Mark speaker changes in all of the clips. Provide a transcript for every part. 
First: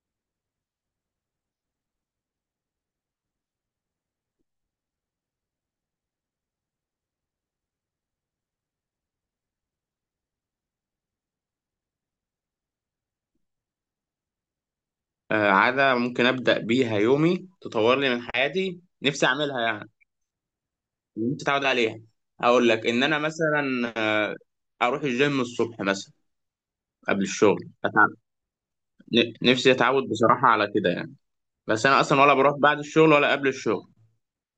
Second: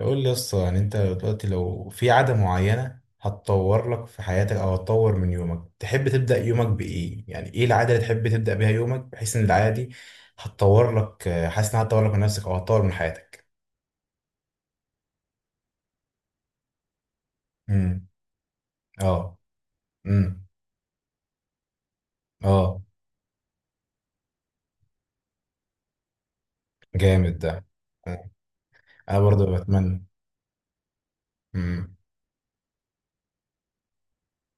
Speaker 1: قول لي يسطا، يعني انت دلوقتي لو في عادة معينة هتطور لك في حياتك او هتطور من يومك، تحب تبدأ يومك بإيه؟ يعني ايه العادة اللي تحب تبدأ بيها يومك بحيث ان العادة دي هتطور لك، حاسس انها هتطور لك من نفسك او هتطور من حياتك؟
Speaker 2: عادة ممكن أبدأ بيها يومي تطور
Speaker 1: امم.
Speaker 2: لي من حياتي. نفسي
Speaker 1: اه.
Speaker 2: أعملها يعني.
Speaker 1: امم.
Speaker 2: نفسي أتعود عليها. أقول
Speaker 1: اه.
Speaker 2: لك إن أنا مثلا أروح الجيم الصبح مثلا قبل
Speaker 1: جامد ده.
Speaker 2: الشغل أتعب.
Speaker 1: انا
Speaker 2: ن-
Speaker 1: برضه
Speaker 2: نفسي
Speaker 1: بتمنى.
Speaker 2: أتعود بصراحة على كده يعني. بس
Speaker 1: امم.
Speaker 2: أنا أصلا ولا بروح بعد الشغل ولا قبل الشغل.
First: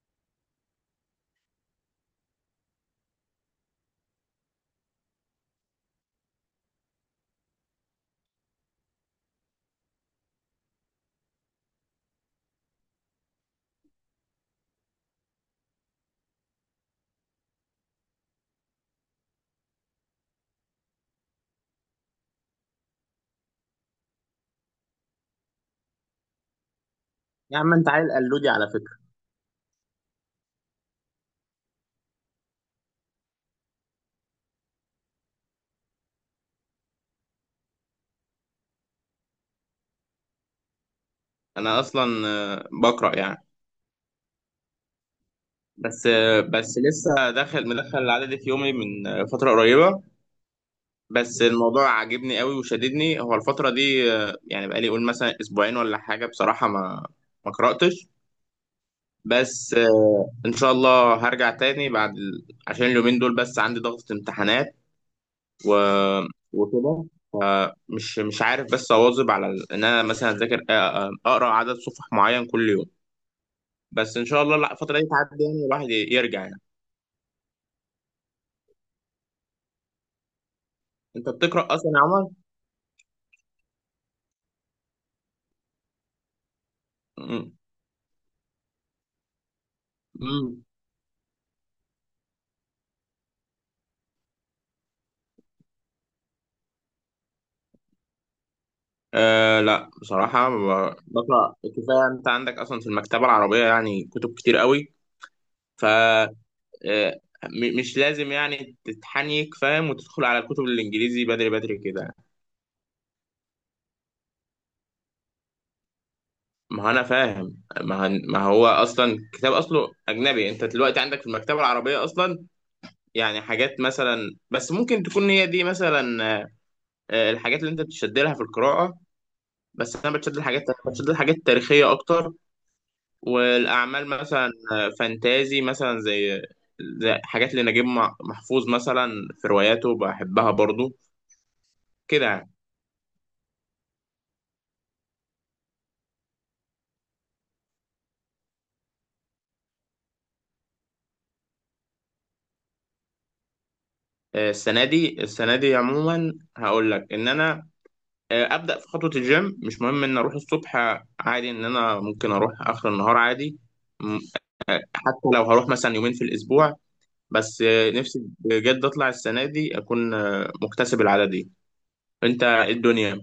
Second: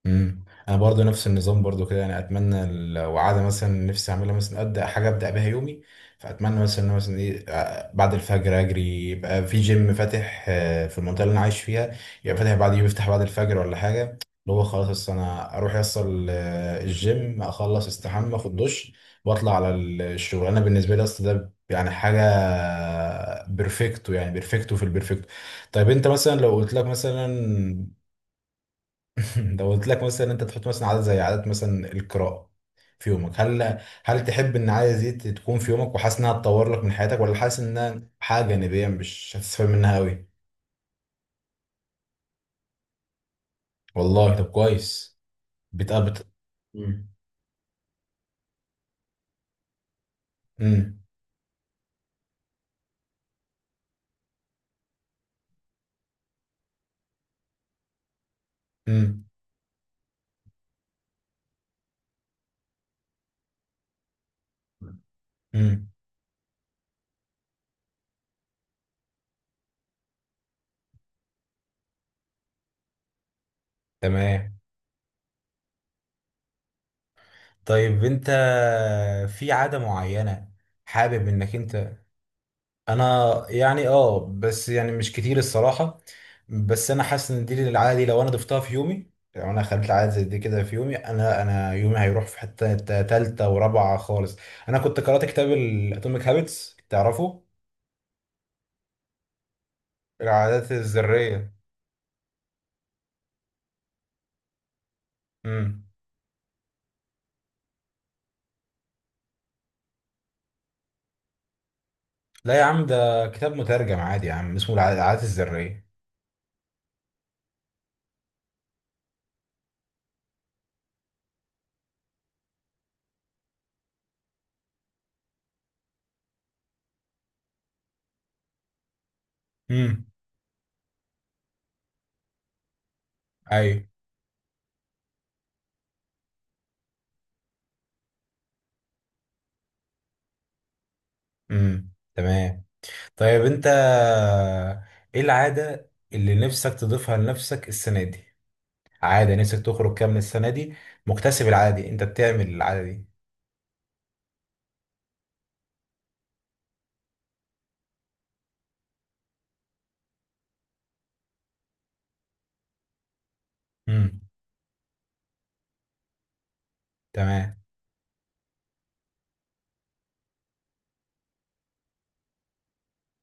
Speaker 1: امم. انا برضو نفس النظام برضو كده، يعني اتمنى لو عاده مثلا نفسي اعملها، مثلا ابدا حاجه ابدا بيها يومي. فاتمنى مثلا إن أنا مثلا ايه بعد الفجر اجري، يبقى في جيم فاتح في المنطقه اللي انا عايش فيها، يبقى فاتح بعد يوم يفتح بعد الفجر ولا حاجه، اللي هو خلاص أصل انا اروح يصل الجيم، اخلص استحمى اخد دش واطلع على الشغل. انا بالنسبه لي اصل ده يعني حاجه بيرفكتو، يعني بيرفكتو في البيرفكتو. طيب انت مثلا لو قلت لك مثلا
Speaker 2: يا عم أنت عيل قلودي على فكرة.
Speaker 1: لو قلت لك مثلا انت تحط مثلا عادة زي عادة مثلا القراءة في يومك، هل تحب ان العادة دي تكون في يومك وحاسس انها تطور لك من حياتك، ولا حاسس انها حاجة جانبية مش هتستفاد منها قوي؟
Speaker 2: أنا أصلا بقرأ يعني.
Speaker 1: والله طب كويس.
Speaker 2: بس
Speaker 1: بتقبط.
Speaker 2: آه، بس
Speaker 1: امم.
Speaker 2: لسه داخل مدخل العادة دي في يومي من فترة قريبة.
Speaker 1: امم.
Speaker 2: بس الموضوع عاجبني قوي وشددني هو الفترة دي، يعني بقالي قول مثلا اسبوعين ولا حاجة، بصراحة ما قرأتش. بس آه، ان شاء الله هرجع تاني بعد عشان اليومين دول بس عندي ضغط امتحانات و...
Speaker 1: امم.
Speaker 2: وكده. فمش مش عارف بس اواظب على ان انا مثلا اذاكر، اقرا عدد صفح معين كل يوم. بس ان شاء الله
Speaker 1: تمام.
Speaker 2: لا الفترة دي تعدي يعني الواحد يرجع يعني.
Speaker 1: طيب انت، في عادة معينة حابب
Speaker 2: انت
Speaker 1: انك
Speaker 2: بتقرأ اصلا
Speaker 1: انت؟
Speaker 2: يا عمر؟
Speaker 1: انا يعني اه، بس يعني مش كتير الصراحه. بس انا حاسس ان دي العاده دي لو انا ضفتها في يومي، لو انا خليت العاده زي دي كده
Speaker 2: امم
Speaker 1: في يومي، انا يومي هيروح في حته تالته ورابعه خالص. انا كنت قرات كتاب الاتوميك هابتس، تعرفه؟
Speaker 2: أه، لا بصراحة
Speaker 1: العادات الذريه.
Speaker 2: بقرأ كفاية. أنت عندك أصلا في المكتبة العربية يعني كتب كتير قوي.
Speaker 1: امم.
Speaker 2: ف مش لازم يعني تتحنيك فاهم وتدخل على الكتب الإنجليزي بدري بدري كده.
Speaker 1: لا يا عم، ده كتاب مترجم عادي يا عم، اسمه العادات الذريه.
Speaker 2: ما هو أنا فاهم، ما هو أصلا كتاب أصله أجنبي. أنت دلوقتي عندك في المكتبة العربية أصلا يعني حاجات، مثلا بس ممكن تكون هي دي مثلا أه، آه، الحاجات اللي أنت بتشد لها في القراءة. بس
Speaker 1: امم.
Speaker 2: أنا بتشد لحاجات تاريخية أكتر،
Speaker 1: ايوه.
Speaker 2: والاعمال مثلا فانتازي، مثلا زي حاجات لنجيب محفوظ مثلا. في رواياته بحبها برضو
Speaker 1: امم.
Speaker 2: كده يعني.
Speaker 1: تمام. طيب انت ايه العاده اللي نفسك تضيفها لنفسك السنه دي؟ عادة نفسك تخرج كام من السنة دي مكتسب العادة دي، انت بتعمل العادة دي؟
Speaker 2: السنه دي عموما هقول لك ان انا ابدا في خطوه الجيم. مش مهم ان اروح الصبح، عادي. ان انا ممكن اروح اخر النهار عادي. م-
Speaker 1: امم.
Speaker 2: حتى لو هروح مثلا يومين في الاسبوع.
Speaker 1: تمام.
Speaker 2: بس نفسي بجد اطلع السنه دي اكون مكتسب العاده دي. انت إيه الدنيا؟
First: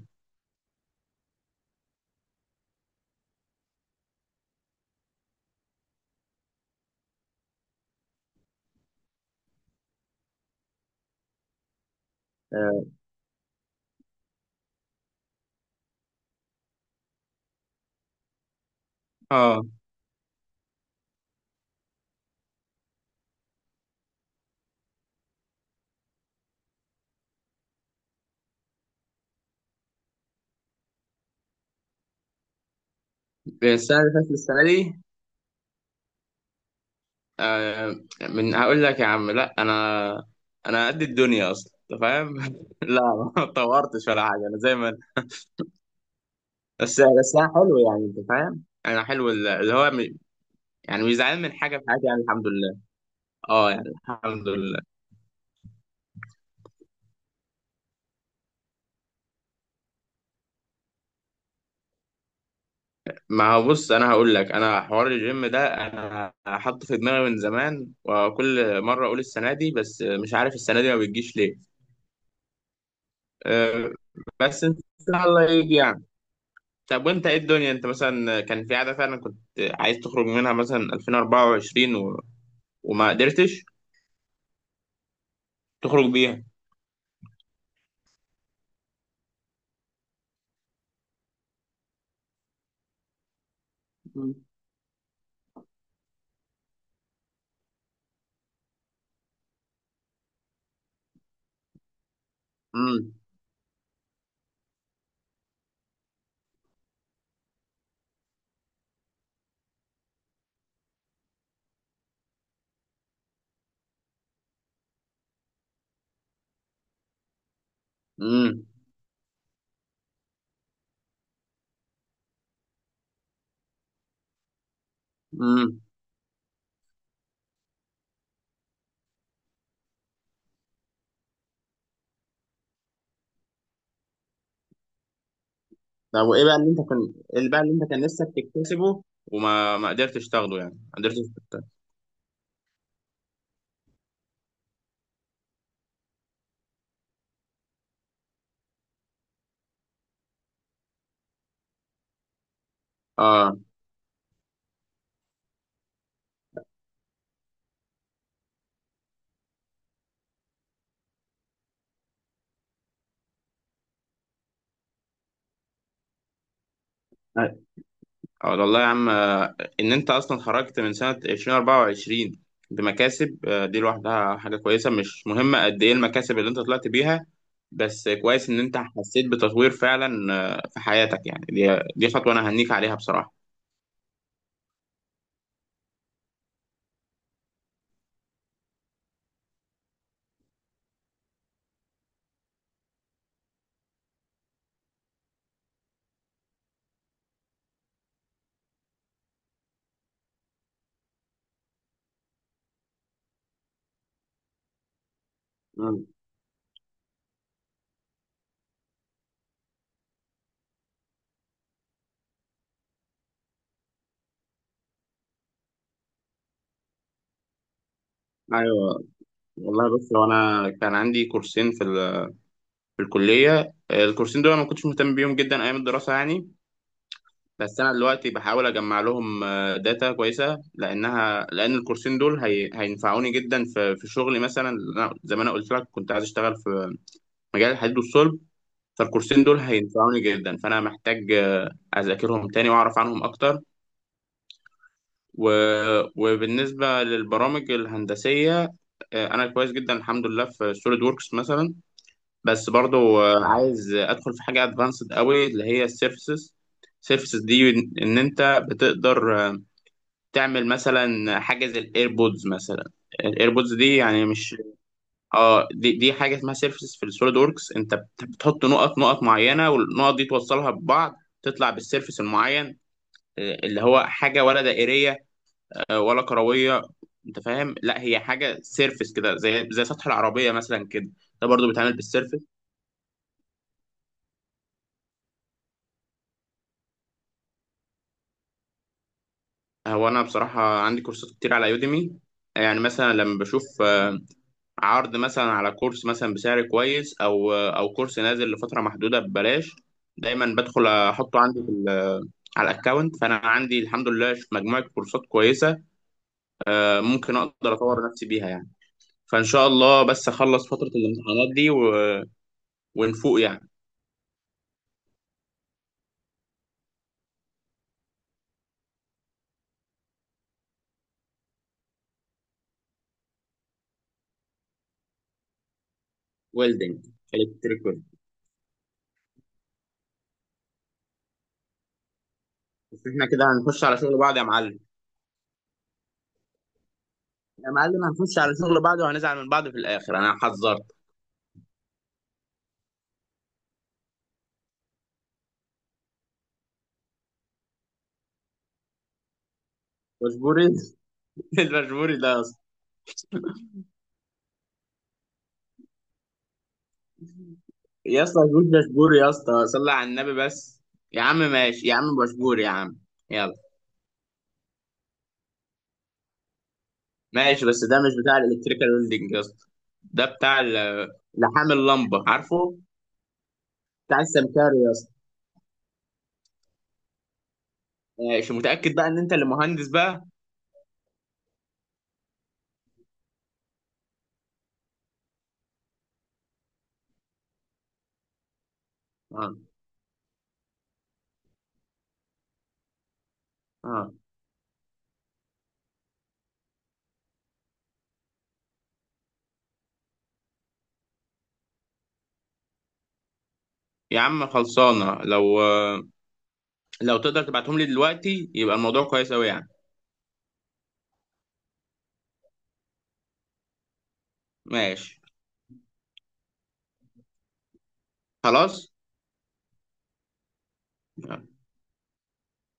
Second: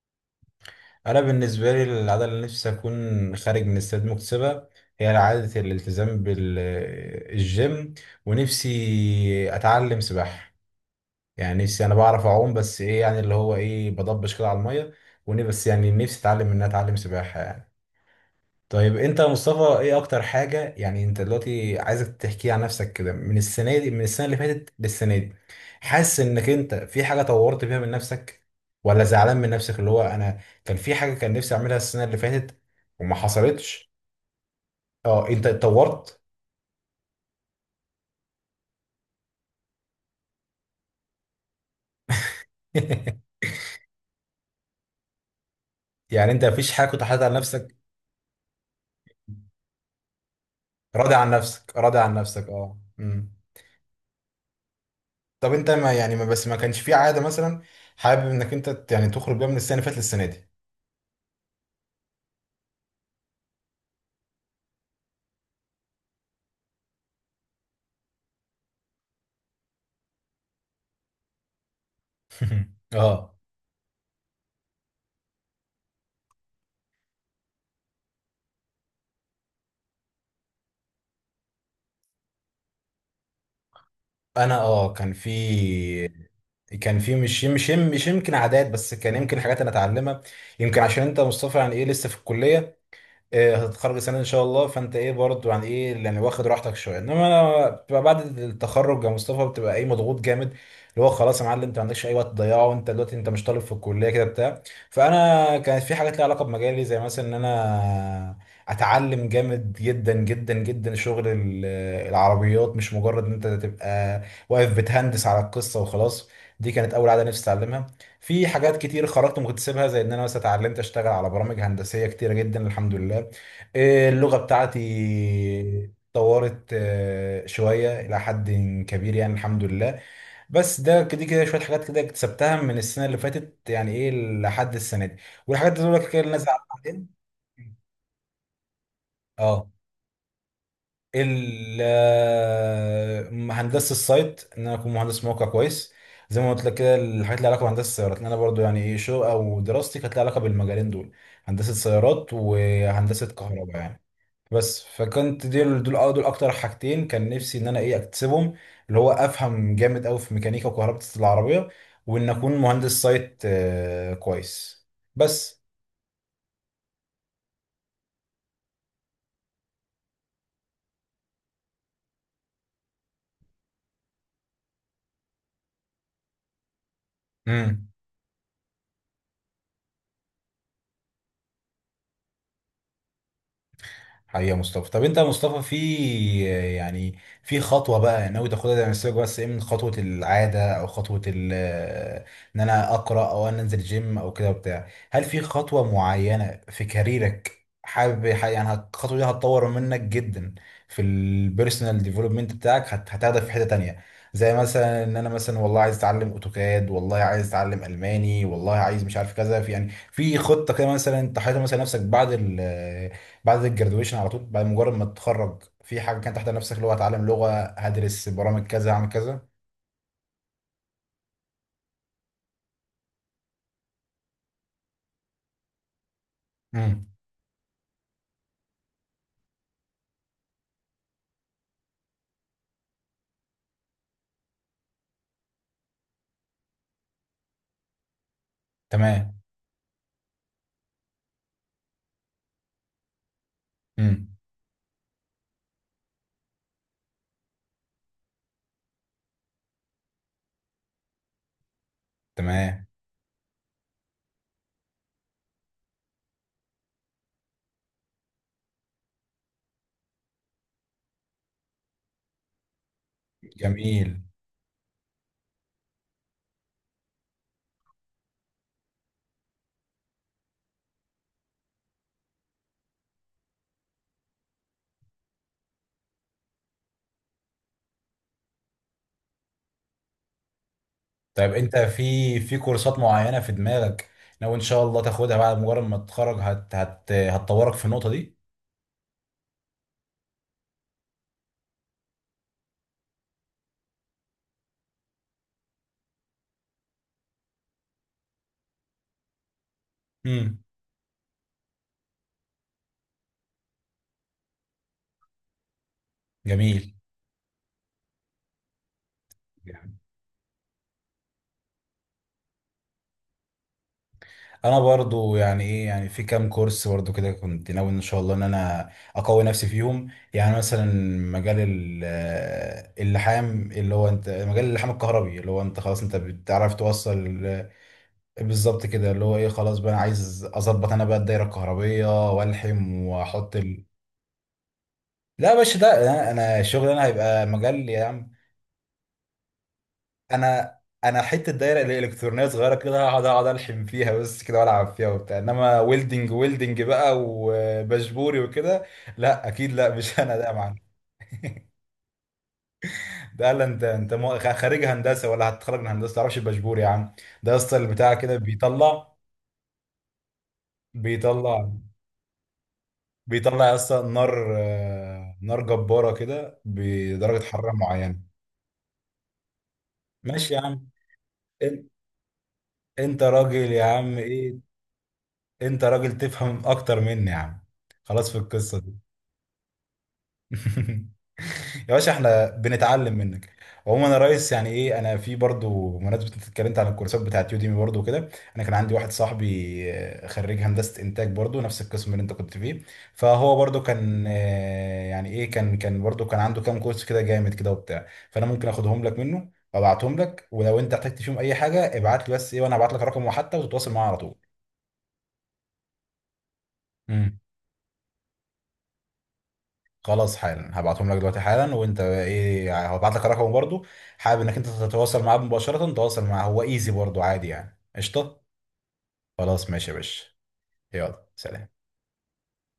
Speaker 1: انا بالنسبة لي العادة اللي نفسي اكون خارج من السنة دي مكتسبة، هي عادة الالتزام بالجيم. ونفسي اتعلم سباحة. يعني نفسي، انا بعرف اعوم بس ايه، يعني اللي هو ايه، بضبش كده على المية. ونفسي بس، يعني نفسي اتعلم ان أنا اتعلم سباحة يعني. طيب انت يا مصطفى،
Speaker 2: اه،
Speaker 1: ايه اكتر حاجة؟ يعني انت دلوقتي عايزك تحكي عن نفسك كده، من السنة دي، من السنة اللي فاتت للسنة دي، حاسس انك انت في حاجة طورت بيها من نفسك، ولا زعلان من نفسك، اللي هو انا كان في حاجة كان نفسي اعملها السنة اللي فاتت وما حصلتش؟
Speaker 2: السنه اللي فاتت، السنه دي،
Speaker 1: اه، انت اتطورت؟
Speaker 2: آه، من هقول لك يا عم، لا انا، انا قد الدنيا اصلا، انت فاهم. لا ما اتطورتش ولا حاجه، انا زي ما أنا.
Speaker 1: يعني انت مفيش حاجة
Speaker 2: بس
Speaker 1: كنت حاططها على
Speaker 2: بس انا
Speaker 1: نفسك؟
Speaker 2: حلو يعني، انت فاهم؟ انا حلو. اللي هو يعني مش
Speaker 1: راضي عن
Speaker 2: زعلان من
Speaker 1: نفسك،
Speaker 2: حاجه في
Speaker 1: راضي
Speaker 2: حياتي
Speaker 1: عن
Speaker 2: يعني، الحمد
Speaker 1: نفسك. اه.
Speaker 2: لله.
Speaker 1: امم.
Speaker 2: اه يعني الحمد لله.
Speaker 1: طب انت، ما يعني، ما بس، ما كانش في عادة مثلا حابب انك انت يعني تخرج بيها من السنة اللي فاتت للسنة دي؟
Speaker 2: ما هو بص، انا هقول لك، انا حوار الجيم ده انا حاطه في دماغي من زمان، وكل مره اقول السنه دي، بس مش عارف السنه دي ما بتجيش ليه.
Speaker 1: اه.
Speaker 2: آه، بس ان شاء الله يجي. طب وانت ايه الدنيا؟ انت مثلا كان في عادة فعلا كنت عايز تخرج منها مثلا 2024 وما قدرتش
Speaker 1: انا اه، كان في
Speaker 2: تخرج بيها.
Speaker 1: كان في مش يمكن عادات، بس كان يمكن حاجات انا اتعلمها. يمكن عشان انت يا مصطفى يعني ايه لسه في الكليه، إيه، هتتخرج السنه دي ان
Speaker 2: مم.
Speaker 1: شاء الله، فانت ايه برضه، يعني ايه يعني واخد راحتك شويه، انما انا بتبقى بعد التخرج يا مصطفى، بتبقى ايه، مضغوط جامد، اللي هو خلاص يا معلم انت ما عندكش اي وقت تضيعه، وانت
Speaker 2: امم،
Speaker 1: دلوقتي انت مش طالب في الكليه كده بتاع. فانا كانت في حاجات ليها علاقه بمجالي، زي مثلا ان انا اتعلم جامد جدا جدا جدا شغل العربيات، مش مجرد ان انت تبقى واقف بتهندس على القصه وخلاص. دي كانت اول عاده نفسي اتعلمها. في
Speaker 2: امم،
Speaker 1: حاجات كتير خرجت وما كنت سيبها، زي ان انا مثلا اتعلمت اشتغل على برامج هندسيه كتيره جدا الحمد لله. اللغه بتاعتي
Speaker 2: امم.
Speaker 1: اتطورت شويه الى حد كبير يعني الحمد لله. بس ده كده كده شويه حاجات كده اكتسبتها من السنه اللي فاتت، يعني ايه، لحد السنه دي. والحاجات دي دول كده
Speaker 2: طب وايه
Speaker 1: لازم
Speaker 2: بقى
Speaker 1: أعمل
Speaker 2: اللي انت كان،
Speaker 1: عليها.
Speaker 2: ايه اللي بقى اللي انت كان نفسك تكتسبه
Speaker 1: اه.
Speaker 2: وما ما قدرتش تاخده، يعني ما قدرتش
Speaker 1: ال-
Speaker 2: تكتسبه.
Speaker 1: آه، هندسه السايت، ان انا اكون مهندس موقع كويس، زي ما قلت لك كده، الحاجات اللي علاقه بهندسه السيارات، لأن انا برضو يعني ايه شغل او دراستي كانت لها علاقه بالمجالين دول: هندسه سيارات وهندسه
Speaker 2: اه،
Speaker 1: كهرباء يعني. بس فكنت دول اكتر حاجتين كان نفسي ان انا ايه اكتسبهم، اللي هو افهم جامد قوي في ميكانيكا وكهرباء العربيه، وان اكون مهندس سايت كويس. بس.
Speaker 2: اه، والله يا عم ان انت اصلا خرجت من سنة 2024 بمكاسب، دي لوحدها حاجة كويسة. مش مهمة قد ايه المكاسب اللي انت طلعت بيها،
Speaker 1: مم.
Speaker 2: بس كويس ان انت حسيت بتطوير فعلا في حياتك. يعني دي خطوة انا هنيك عليها بصراحة.
Speaker 1: حقيقة يا مصطفى. طب انت يا مصطفى في، يعني في خطوة بقى ناوي تاخدها زي ما سيبك بس ايه، من خطوة العادة او خطوة ان انا اقرأ او انا انزل جيم او كده وبتاع، هل في خطوة معينة في كاريرك حابب يعني الخطوة دي هتطور منك جدا في البيرسونال ديفلوبمنت بتاعك، هتاخدك في حتة تانية؟ زي مثلا ان انا مثلا والله عايز
Speaker 2: مم.
Speaker 1: اتعلم اوتوكاد، والله عايز اتعلم الماني، والله عايز مش عارف كذا، في يعني في خطة كده مثلا انت حاططها مثلا نفسك بعد، بعد الجرادويشن على طول، بعد مجرد ما تتخرج، في حاجه كانت تحت نفسك اللي هو هتعلم لغه، هدرس برامج كذا،
Speaker 2: ايوه،
Speaker 1: هعمل كذا؟
Speaker 2: والله بص، هو انا كان عندي كورسين في الكلية. الكورسين دول أنا ما كنتش مهتم بيهم جدا ايام الدراسة يعني.
Speaker 1: امم.
Speaker 2: بس انا دلوقتي بحاول اجمع لهم داتا كويسه، لان الكورسين دول هينفعوني جدا في شغلي. مثلا أنا زي ما انا قلت لك كنت عايز اشتغل في مجال الحديد والصلب،
Speaker 1: تمام.
Speaker 2: فالكورسين دول هينفعوني جدا. فانا محتاج اذاكرهم تاني واعرف عنهم اكتر
Speaker 1: امم.
Speaker 2: و... وبالنسبه للبرامج الهندسيه، انا كويس جدا الحمد لله في سوليد ووركس مثلا. بس
Speaker 1: تمام.
Speaker 2: برضو عايز ادخل في حاجه ادفانسد قوي، اللي هي سيرفيسز دي ان انت بتقدر تعمل مثلا حاجه زي الايربودز مثلا. الايربودز دي
Speaker 1: جميل.
Speaker 2: يعني مش، اه، دي حاجه اسمها سيرفيسز في السوليد وركس. انت بتحط نقط نقط معينه، والنقط دي توصلها ببعض تطلع بالسيرفيس المعين، اللي هو حاجه ولا دائريه، ولا كرويه. انت فاهم؟ لا، هي حاجه سيرفيس كده، زي سطح العربيه مثلا كده. ده
Speaker 1: طيب
Speaker 2: برضو
Speaker 1: انت
Speaker 2: بيتعمل
Speaker 1: في
Speaker 2: بالسيرفيس.
Speaker 1: في كورسات معينه في دماغك لو ان شاء الله تاخدها بعد مجرد ما تتخرج هت هت هتطورك في النقطه دي؟
Speaker 2: هو انا بصراحه عندي كورسات كتير على يوديمي، يعني مثلا لما بشوف عرض مثلا على كورس، مثلا بسعر كويس او كورس نازل لفتره محدوده ببلاش، دايما
Speaker 1: امم.
Speaker 2: بدخل احطه عندي على الاكونت. فانا عندي الحمد لله مجموعه كورسات كويسه
Speaker 1: جميل.
Speaker 2: ممكن اقدر اطور نفسي بيها يعني. فان شاء الله بس اخلص فتره الامتحانات دي ونفوق يعني.
Speaker 1: انا برضو يعني ايه، يعني في كام كورس برضو كده كنت ناوي ان شاء الله ان انا اقوي نفسي فيهم، يعني مثلا مجال اللحام، اللي هو انت مجال اللحام الكهربي، اللي هو انت خلاص انت بتعرف
Speaker 2: ويلدنج،
Speaker 1: توصل
Speaker 2: الكتريك ويلدنج.
Speaker 1: بالظبط كده، اللي هو ايه خلاص بقى انا عايز اظبط انا بقى الدايره الكهربيه والحم
Speaker 2: بس احنا كده
Speaker 1: واحط
Speaker 2: هنخش على شغل بعض يا معلم.
Speaker 1: لا يا باشا، ده انا، أنا الشغل انا هيبقى
Speaker 2: يا
Speaker 1: مجال
Speaker 2: معلم
Speaker 1: يا عم.
Speaker 2: هنخش على شغل بعض وهنزعل من بعض في الاخر، انا
Speaker 1: انا
Speaker 2: حذرت.
Speaker 1: انا حته دايره الالكترونيه صغيره كده هقعد، اقعد الحم فيها بس كده والعب فيها وبتاع، انما ويلدنج ويلدنج بقى وبشبوري وكده لا اكيد لا مش انا ده يا
Speaker 2: مجبوري.
Speaker 1: معلم.
Speaker 2: المجبوري ده،
Speaker 1: ده لا، انت انت خريج هندسه ولا هتتخرج من هندسه، تعرفش البشبوري يا عم؟ ده يا اسطى البتاع
Speaker 2: يا
Speaker 1: كده
Speaker 2: اسطى جود
Speaker 1: بيطلع،
Speaker 2: بشبور. يا اسطى صلي على النبي بس. يا عم
Speaker 1: بيطلع،
Speaker 2: ماشي يا عم، بشبور يا عم. يلا،
Speaker 1: بيطلع يا اسطى نار نار جباره كده بدرجه
Speaker 2: ماشي،
Speaker 1: حراره
Speaker 2: بس ده مش
Speaker 1: معينه.
Speaker 2: بتاع الالكتريكال ويلدنج يا اسطى. ده
Speaker 1: ماشي يا
Speaker 2: بتاع
Speaker 1: عم.
Speaker 2: لحام
Speaker 1: إن-
Speaker 2: اللمبه، عارفه،
Speaker 1: انت راجل يا عم
Speaker 2: بتاع
Speaker 1: ايه،
Speaker 2: السمكاري يا اسطى.
Speaker 1: انت راجل تفهم اكتر مني يا عم، خلاص في
Speaker 2: ماشي،
Speaker 1: القصه
Speaker 2: متأكد
Speaker 1: دي.
Speaker 2: بقى ان انت اللي مهندس بقى.
Speaker 1: يا باشا احنا بنتعلم منك. عموما يا ريس يعني ايه، انا في برضو بمناسبة انت اتكلمت عن الكورسات بتاعت يوديمي برضو وكده، انا كان عندي واحد صاحبي
Speaker 2: اه،
Speaker 1: خريج هندسة انتاج، برضو نفس القسم اللي انت كنت فيه، فهو برضو
Speaker 2: اه،
Speaker 1: كان يعني ايه كان برضو كان عنده كام كورس كده جامد كده وبتاع، فانا ممكن اخدهم لك منه، ابعتهم لك، ولو انت احتجت فيهم اي حاجة ابعت لي، بس ايه وانا هبعت لك رقمه حتى وتتواصل معاه على
Speaker 2: يا عم خلصانه، لو
Speaker 1: طول.
Speaker 2: تقدر تبعتهم لي دلوقتي يبقى الموضوع كويس قوي يعني.
Speaker 1: خلاص حالا هبعتهم لك دلوقتي حالا، وانت بقى ايه يعني هبعت لك رقمه برضو، حابب انك انت
Speaker 2: ماشي،
Speaker 1: تتواصل معاه مباشرة، تواصل معاه هو ايزي برضو عادي يعني قشطة.
Speaker 2: خلاص.
Speaker 1: خلاص ماشي يا باشا. يلا سلام.